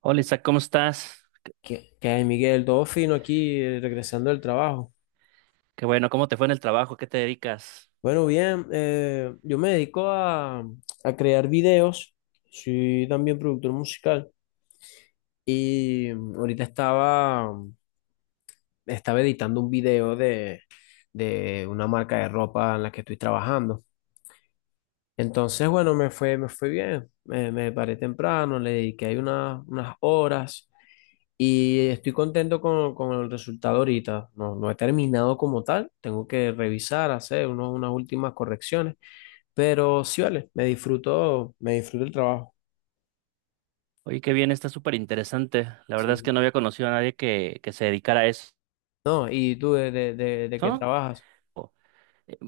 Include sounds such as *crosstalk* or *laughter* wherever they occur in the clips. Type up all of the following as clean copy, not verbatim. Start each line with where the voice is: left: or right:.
right: Hola Isaac, ¿cómo estás? Qué,
left: ¿Qué, qué hay, Miguel? Todo fino aquí, regresando del trabajo.
right: qué bueno, ¿cómo te fue en el trabajo? ¿Qué te dedicas?
left: Bueno, bien, yo me dedico a crear videos, soy también productor musical y ahorita estaba editando un video de una marca de ropa en la que estoy trabajando. Entonces, bueno, me fue bien. Me paré temprano, le dediqué ahí unas horas y estoy contento con el resultado ahorita. No, no he terminado como tal, tengo que revisar, hacer unas últimas correcciones, pero sí vale, me disfruto el trabajo.
right: Oye, qué bien, está súper interesante. La verdad es que no
left: Sí.
right: había conocido a nadie que se dedicara a eso.
left: No, ¿y tú de qué
right: ¿No?
left: trabajas?
right: O- eh,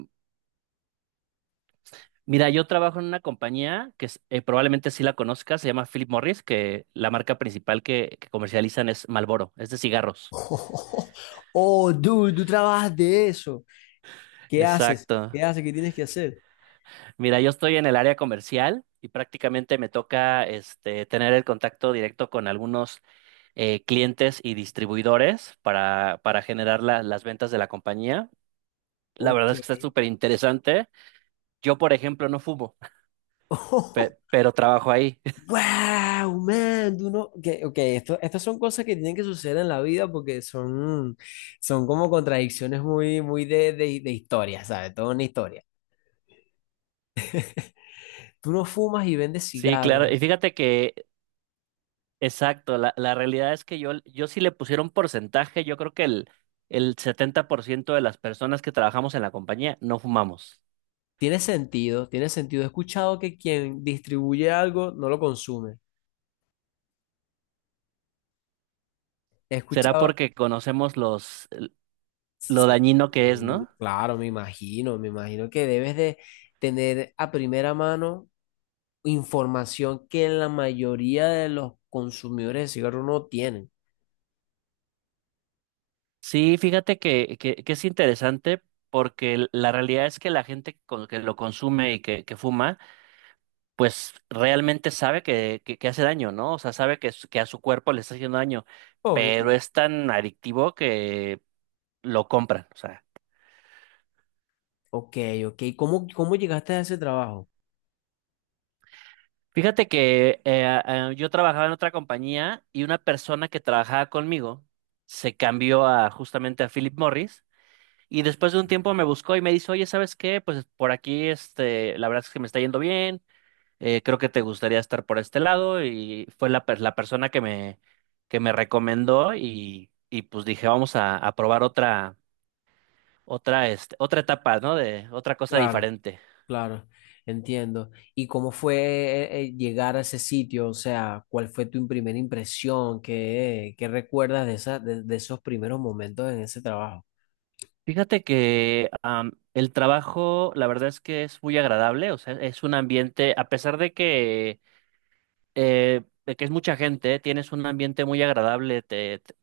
right: Mira, yo trabajo en una compañía que probablemente sí la conozcas, se llama Philip Morris, que la marca principal que comercializan es Marlboro, es de cigarros.
left: Oh, *laughs* oh, dude, tú trabajas de eso. ¿Qué haces?
right: Exacto.
left: ¿Qué haces? ¿Qué tienes que hacer?
right: Mira, yo estoy en el área comercial y prácticamente me toca este, tener el contacto directo con algunos clientes y distribuidores para generar las ventas de la compañía. La
left: Ok.
right: verdad es que está súper interesante. Yo, por ejemplo, no fumo. *laughs* pe-
left: *laughs*
right: pero trabajo ahí. *laughs*
left: Wow, man, tú no. Ok, esto, estas son cosas que tienen que suceder en la vida porque son, son como contradicciones muy, muy de historia, ¿sabes? Toda una historia. Tú no fumas y vendes
right: Sí, claro. Y
left: cigarros.
right: fíjate que, exacto, la realidad es que yo sí le pusiera un porcentaje, yo creo que el 70% de las personas que trabajamos en la compañía no fumamos.
left: Tiene sentido, tiene sentido. He escuchado que quien distribuye algo no lo consume. He
right: Será
left: escuchado.
right: porque conocemos lo
left: Sí,
right: dañino que es, ¿no?
left: claro, me imagino que debes de tener a primera mano información que la mayoría de los consumidores de cigarros no tienen.
right: Sí, fíjate que es interesante porque la realidad es que la gente que lo consume y que fuma, pues realmente sabe que hace daño, ¿no? O sea, sabe que, que a su cuerpo le está haciendo daño,
left: Obvio,
right: pero
left: claro.
right: es tan adictivo que lo compran. O sea,
left: Ok, ok. ¿Cómo, cómo llegaste a ese trabajo?
right: fíjate que yo trabajaba en otra compañía y una persona que trabajaba conmigo se cambió a justamente a Philip Morris. Y después de un tiempo me buscó y me dice, oye, ¿sabes qué? Pues por aquí, este, la verdad es que me está yendo bien. Creo que te gustaría estar por este lado y fue la persona que me recomendó, y pues dije, vamos a probar otra etapa, ¿no? De otra cosa
left: Claro,
right: diferente.
left: claro, entiendo. ¿Y cómo fue llegar a ese sitio? O sea, ¿cuál fue tu primera impresión? ¿Qué, qué recuerdas de esa, de esos primeros momentos en ese trabajo?
right: Fíjate que el trabajo, la verdad es que es muy agradable, o sea, es un ambiente, a pesar de que es mucha gente, tienes un ambiente muy agradable,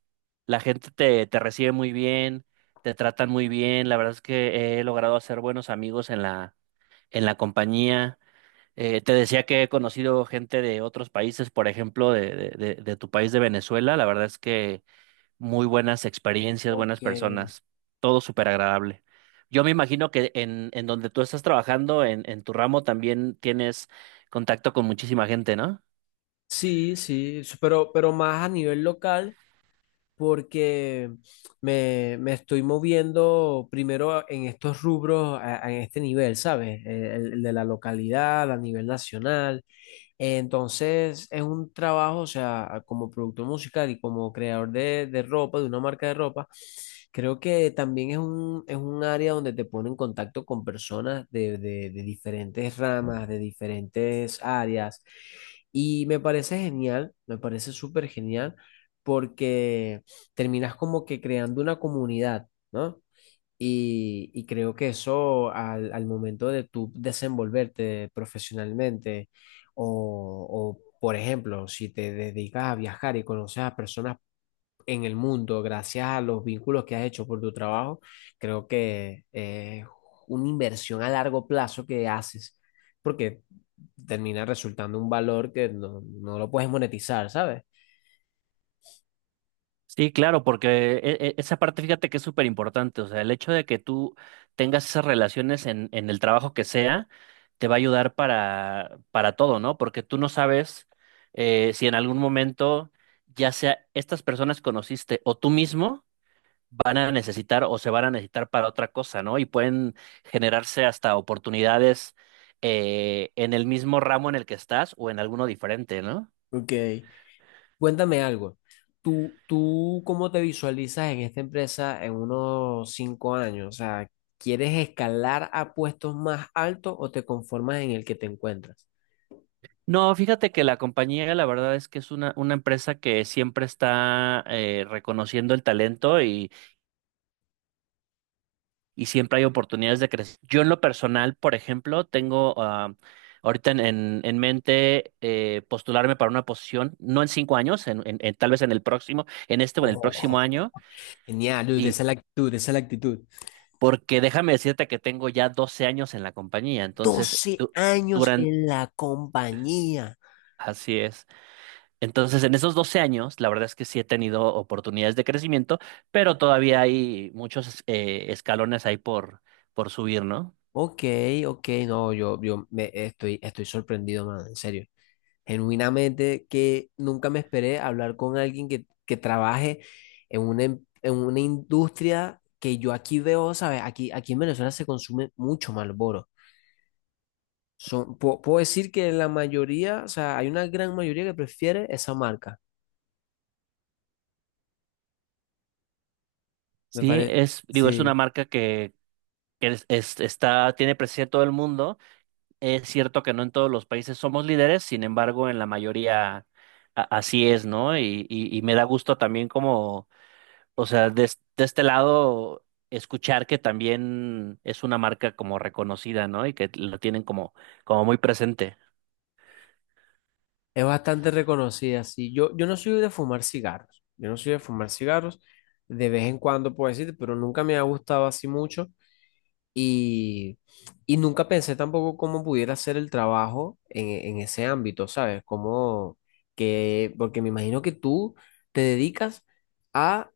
right: la gente te recibe muy bien, te tratan muy bien, la verdad es que he logrado hacer buenos amigos en la compañía. Te decía que he conocido gente de otros países, por ejemplo, de tu país de Venezuela. La verdad es que muy buenas experiencias, buenas
left: Ok.
right: personas, todo súper agradable. Yo me imagino que en donde tú estás trabajando, en tu ramo, también tienes contacto con muchísima gente, ¿no?
left: Sí, sí, pero más a nivel local, porque me estoy moviendo primero en estos rubros, a este nivel, ¿sabes? El de la localidad, a nivel nacional. Entonces, es un trabajo, o sea, como productor musical y como creador de ropa, de una marca de ropa, creo que también es un área donde te pone en contacto con personas de diferentes ramas, de diferentes áreas. Y me parece genial, me parece súper genial, porque terminas como que creando una comunidad, ¿no? Y creo que eso al momento de tú desenvolverte profesionalmente o, por ejemplo, si te dedicas a viajar y conoces a personas en el mundo gracias a los vínculos que has hecho por tu trabajo, creo que es una inversión a largo plazo que haces porque termina resultando un valor que no, no lo puedes monetizar, ¿sabes?
right: Sí, claro, porque esa parte fíjate que es súper importante, o sea, el hecho de que tú tengas esas relaciones en el trabajo que sea, te va a ayudar para todo, ¿no? Porque tú no sabes si en algún momento, ya sea estas personas que conociste o tú mismo, van a necesitar o se van a necesitar para otra cosa, ¿no? Y pueden generarse hasta oportunidades en el mismo ramo en el que estás o en alguno diferente, ¿no?
left: Ok. Cuéntame algo. ¿Tú, tú cómo te visualizas en esta empresa en unos 5 años? O sea, ¿quieres escalar a puestos más altos o te conformas en el que te encuentras?
right: No, fíjate que la compañía, la verdad es que es una empresa que siempre está reconociendo el talento, y siempre hay oportunidades de crecer. Yo en lo personal, por ejemplo, tengo ahorita en mente postularme para una posición, no en 5 años, tal vez en el próximo, en este o en el
left: Oh,
right: próximo año,
left: genial, Luis,
right: y
left: esa es la actitud, esa es la actitud.
right: porque déjame decirte que tengo ya 12 años en la compañía, entonces
left: 12 años
right: durante,
left: en la compañía.
right: así es. Entonces, en esos 12 años, la verdad es que sí he tenido oportunidades de crecimiento, pero todavía hay muchos escalones ahí por subir, ¿no?
left: Ok, ok, no, yo, estoy, estoy sorprendido, man, en serio. Genuinamente que nunca me esperé hablar con alguien que trabaje en una, en una industria que yo aquí veo, ¿sabes? Aquí, aquí en Venezuela se consume mucho Marlboro. Son, puedo decir que la mayoría, o sea, hay una gran mayoría que prefiere esa marca. Me
right: Sí,
left: parece,
right: es, digo, es
left: sí,
right: una marca que, que está, tiene presencia en todo el mundo. Es cierto que no en todos los países somos líderes, sin embargo, en la mayoría así es, ¿no? Y me da gusto también como, o sea, de este lado, escuchar que también es una marca como reconocida, ¿no? Y que lo tienen como, como muy presente.
left: es bastante reconocida, sí. Yo no soy de fumar cigarros, yo no soy de fumar cigarros, de vez en cuando puedo decir, pero nunca me ha gustado así mucho. Y, y nunca pensé tampoco cómo pudiera ser el trabajo en, en ese ámbito, ¿sabes? Como que, porque me imagino que tú te dedicas a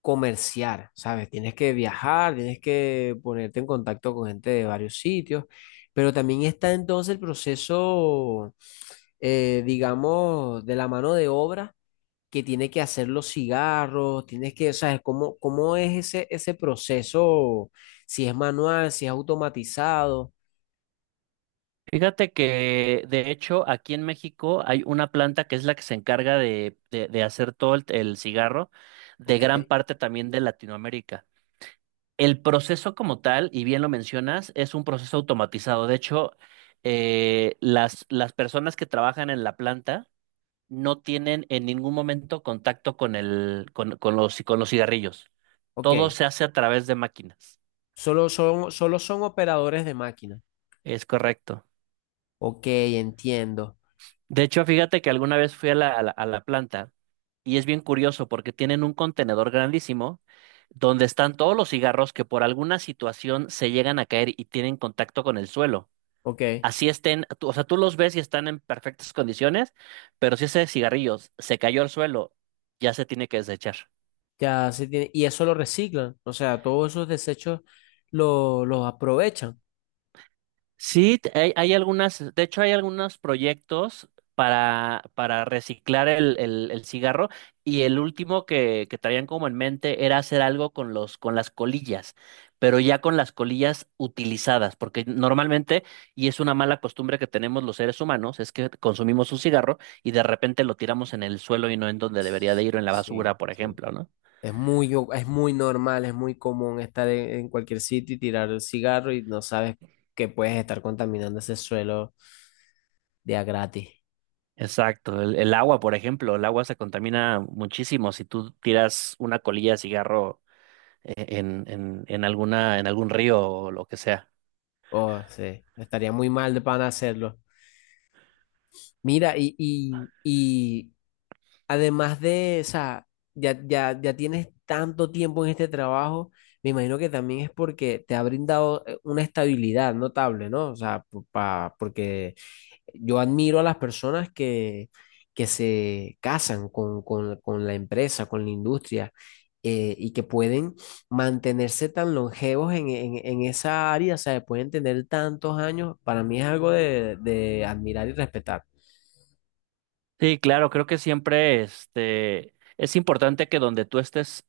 left: comerciar, ¿sabes? Tienes que viajar, tienes que ponerte en contacto con gente de varios sitios, pero también está entonces el proceso, digamos, de la mano de obra que tiene que hacer los cigarros, tienes que, o sea, ¿cómo, cómo es ese, ese proceso? Si es manual, si es automatizado.
right: Fíjate que de hecho aquí en México hay una planta que es la que se encarga de, de hacer todo el cigarro de
left: Ok,
right: gran parte también de Latinoamérica. El proceso como tal, y bien lo mencionas, es un proceso automatizado. De hecho, las personas que trabajan en la planta no tienen en ningún momento contacto con el, con, con los cigarrillos. Todo
left: ok.
right: se hace a través de máquinas.
left: Solo son operadores de máquina.
right: Es correcto.
left: Ok, entiendo.
right: De hecho, fíjate que alguna vez fui a la, a la, a la planta y es bien curioso porque tienen un contenedor grandísimo donde están todos los cigarros que por alguna situación se llegan a caer y tienen contacto con el suelo.
left: Ok,
right: Así estén, o sea, tú los ves y están en perfectas condiciones, pero si ese cigarrillo se cayó al suelo, ya se tiene que desechar.
left: ya se tiene. Y eso lo reciclan. O sea, todos esos desechos los aprovechan.
right: Sí, hay algunas, de hecho hay algunos proyectos para reciclar el cigarro y el último que traían como en mente era hacer algo con los, con las colillas, pero ya con las colillas utilizadas, porque normalmente, y es una mala costumbre que tenemos los seres humanos, es que consumimos un cigarro y de repente lo tiramos en el suelo y no en donde debería de ir, o en la
left: Sí,
right: basura, por
left: sí.
right: ejemplo, ¿no?
left: Es muy, es muy normal, es muy común estar en cualquier sitio y tirar el cigarro y no sabes que puedes estar contaminando ese suelo de a gratis.
right: Exacto, el agua, por ejemplo, el agua se contamina muchísimo si tú tiras una colilla de cigarro en alguna, en algún río o lo que sea.
left: Oh, sí, estaría muy mal de pan hacerlo. Mira, y además o sea, ya tienes tanto tiempo en este trabajo, me imagino que también es porque te ha brindado una estabilidad notable, ¿no? O sea, pa, porque yo admiro a las personas que se casan con, con la empresa, con la industria, y que pueden mantenerse tan longevos en, en esa área, o sea, pueden tener tantos años. Para mí es algo de admirar y respetar.
right: Sí, claro, creo que siempre este, es importante que donde tú estés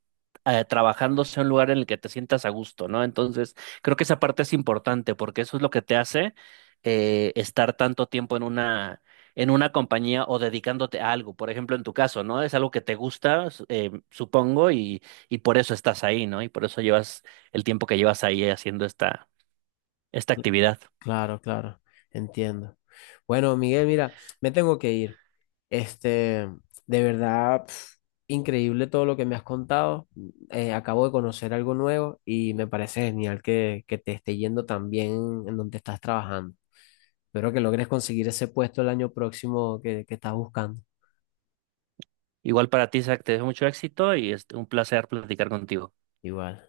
right: trabajando sea un lugar en el que te sientas a gusto, ¿no? Entonces, creo que esa parte es importante porque eso es lo que te hace estar tanto tiempo en una compañía o dedicándote a algo. Por ejemplo, en tu caso, ¿no? Es algo que te gusta, supongo, y por eso estás ahí, ¿no? Y por eso llevas el tiempo que llevas ahí haciendo esta actividad.
left: Claro, claro, entiendo. Bueno, Miguel, mira, me tengo que ir. Este, de verdad, pf, increíble todo lo que me has contado. Acabo de conocer algo nuevo y me parece genial que te esté yendo tan bien en donde estás trabajando. Espero que logres conseguir ese puesto el año próximo que estás buscando.
right: Igual para ti, Zach, te deseo mucho éxito y es un placer platicar contigo.
left: Igual.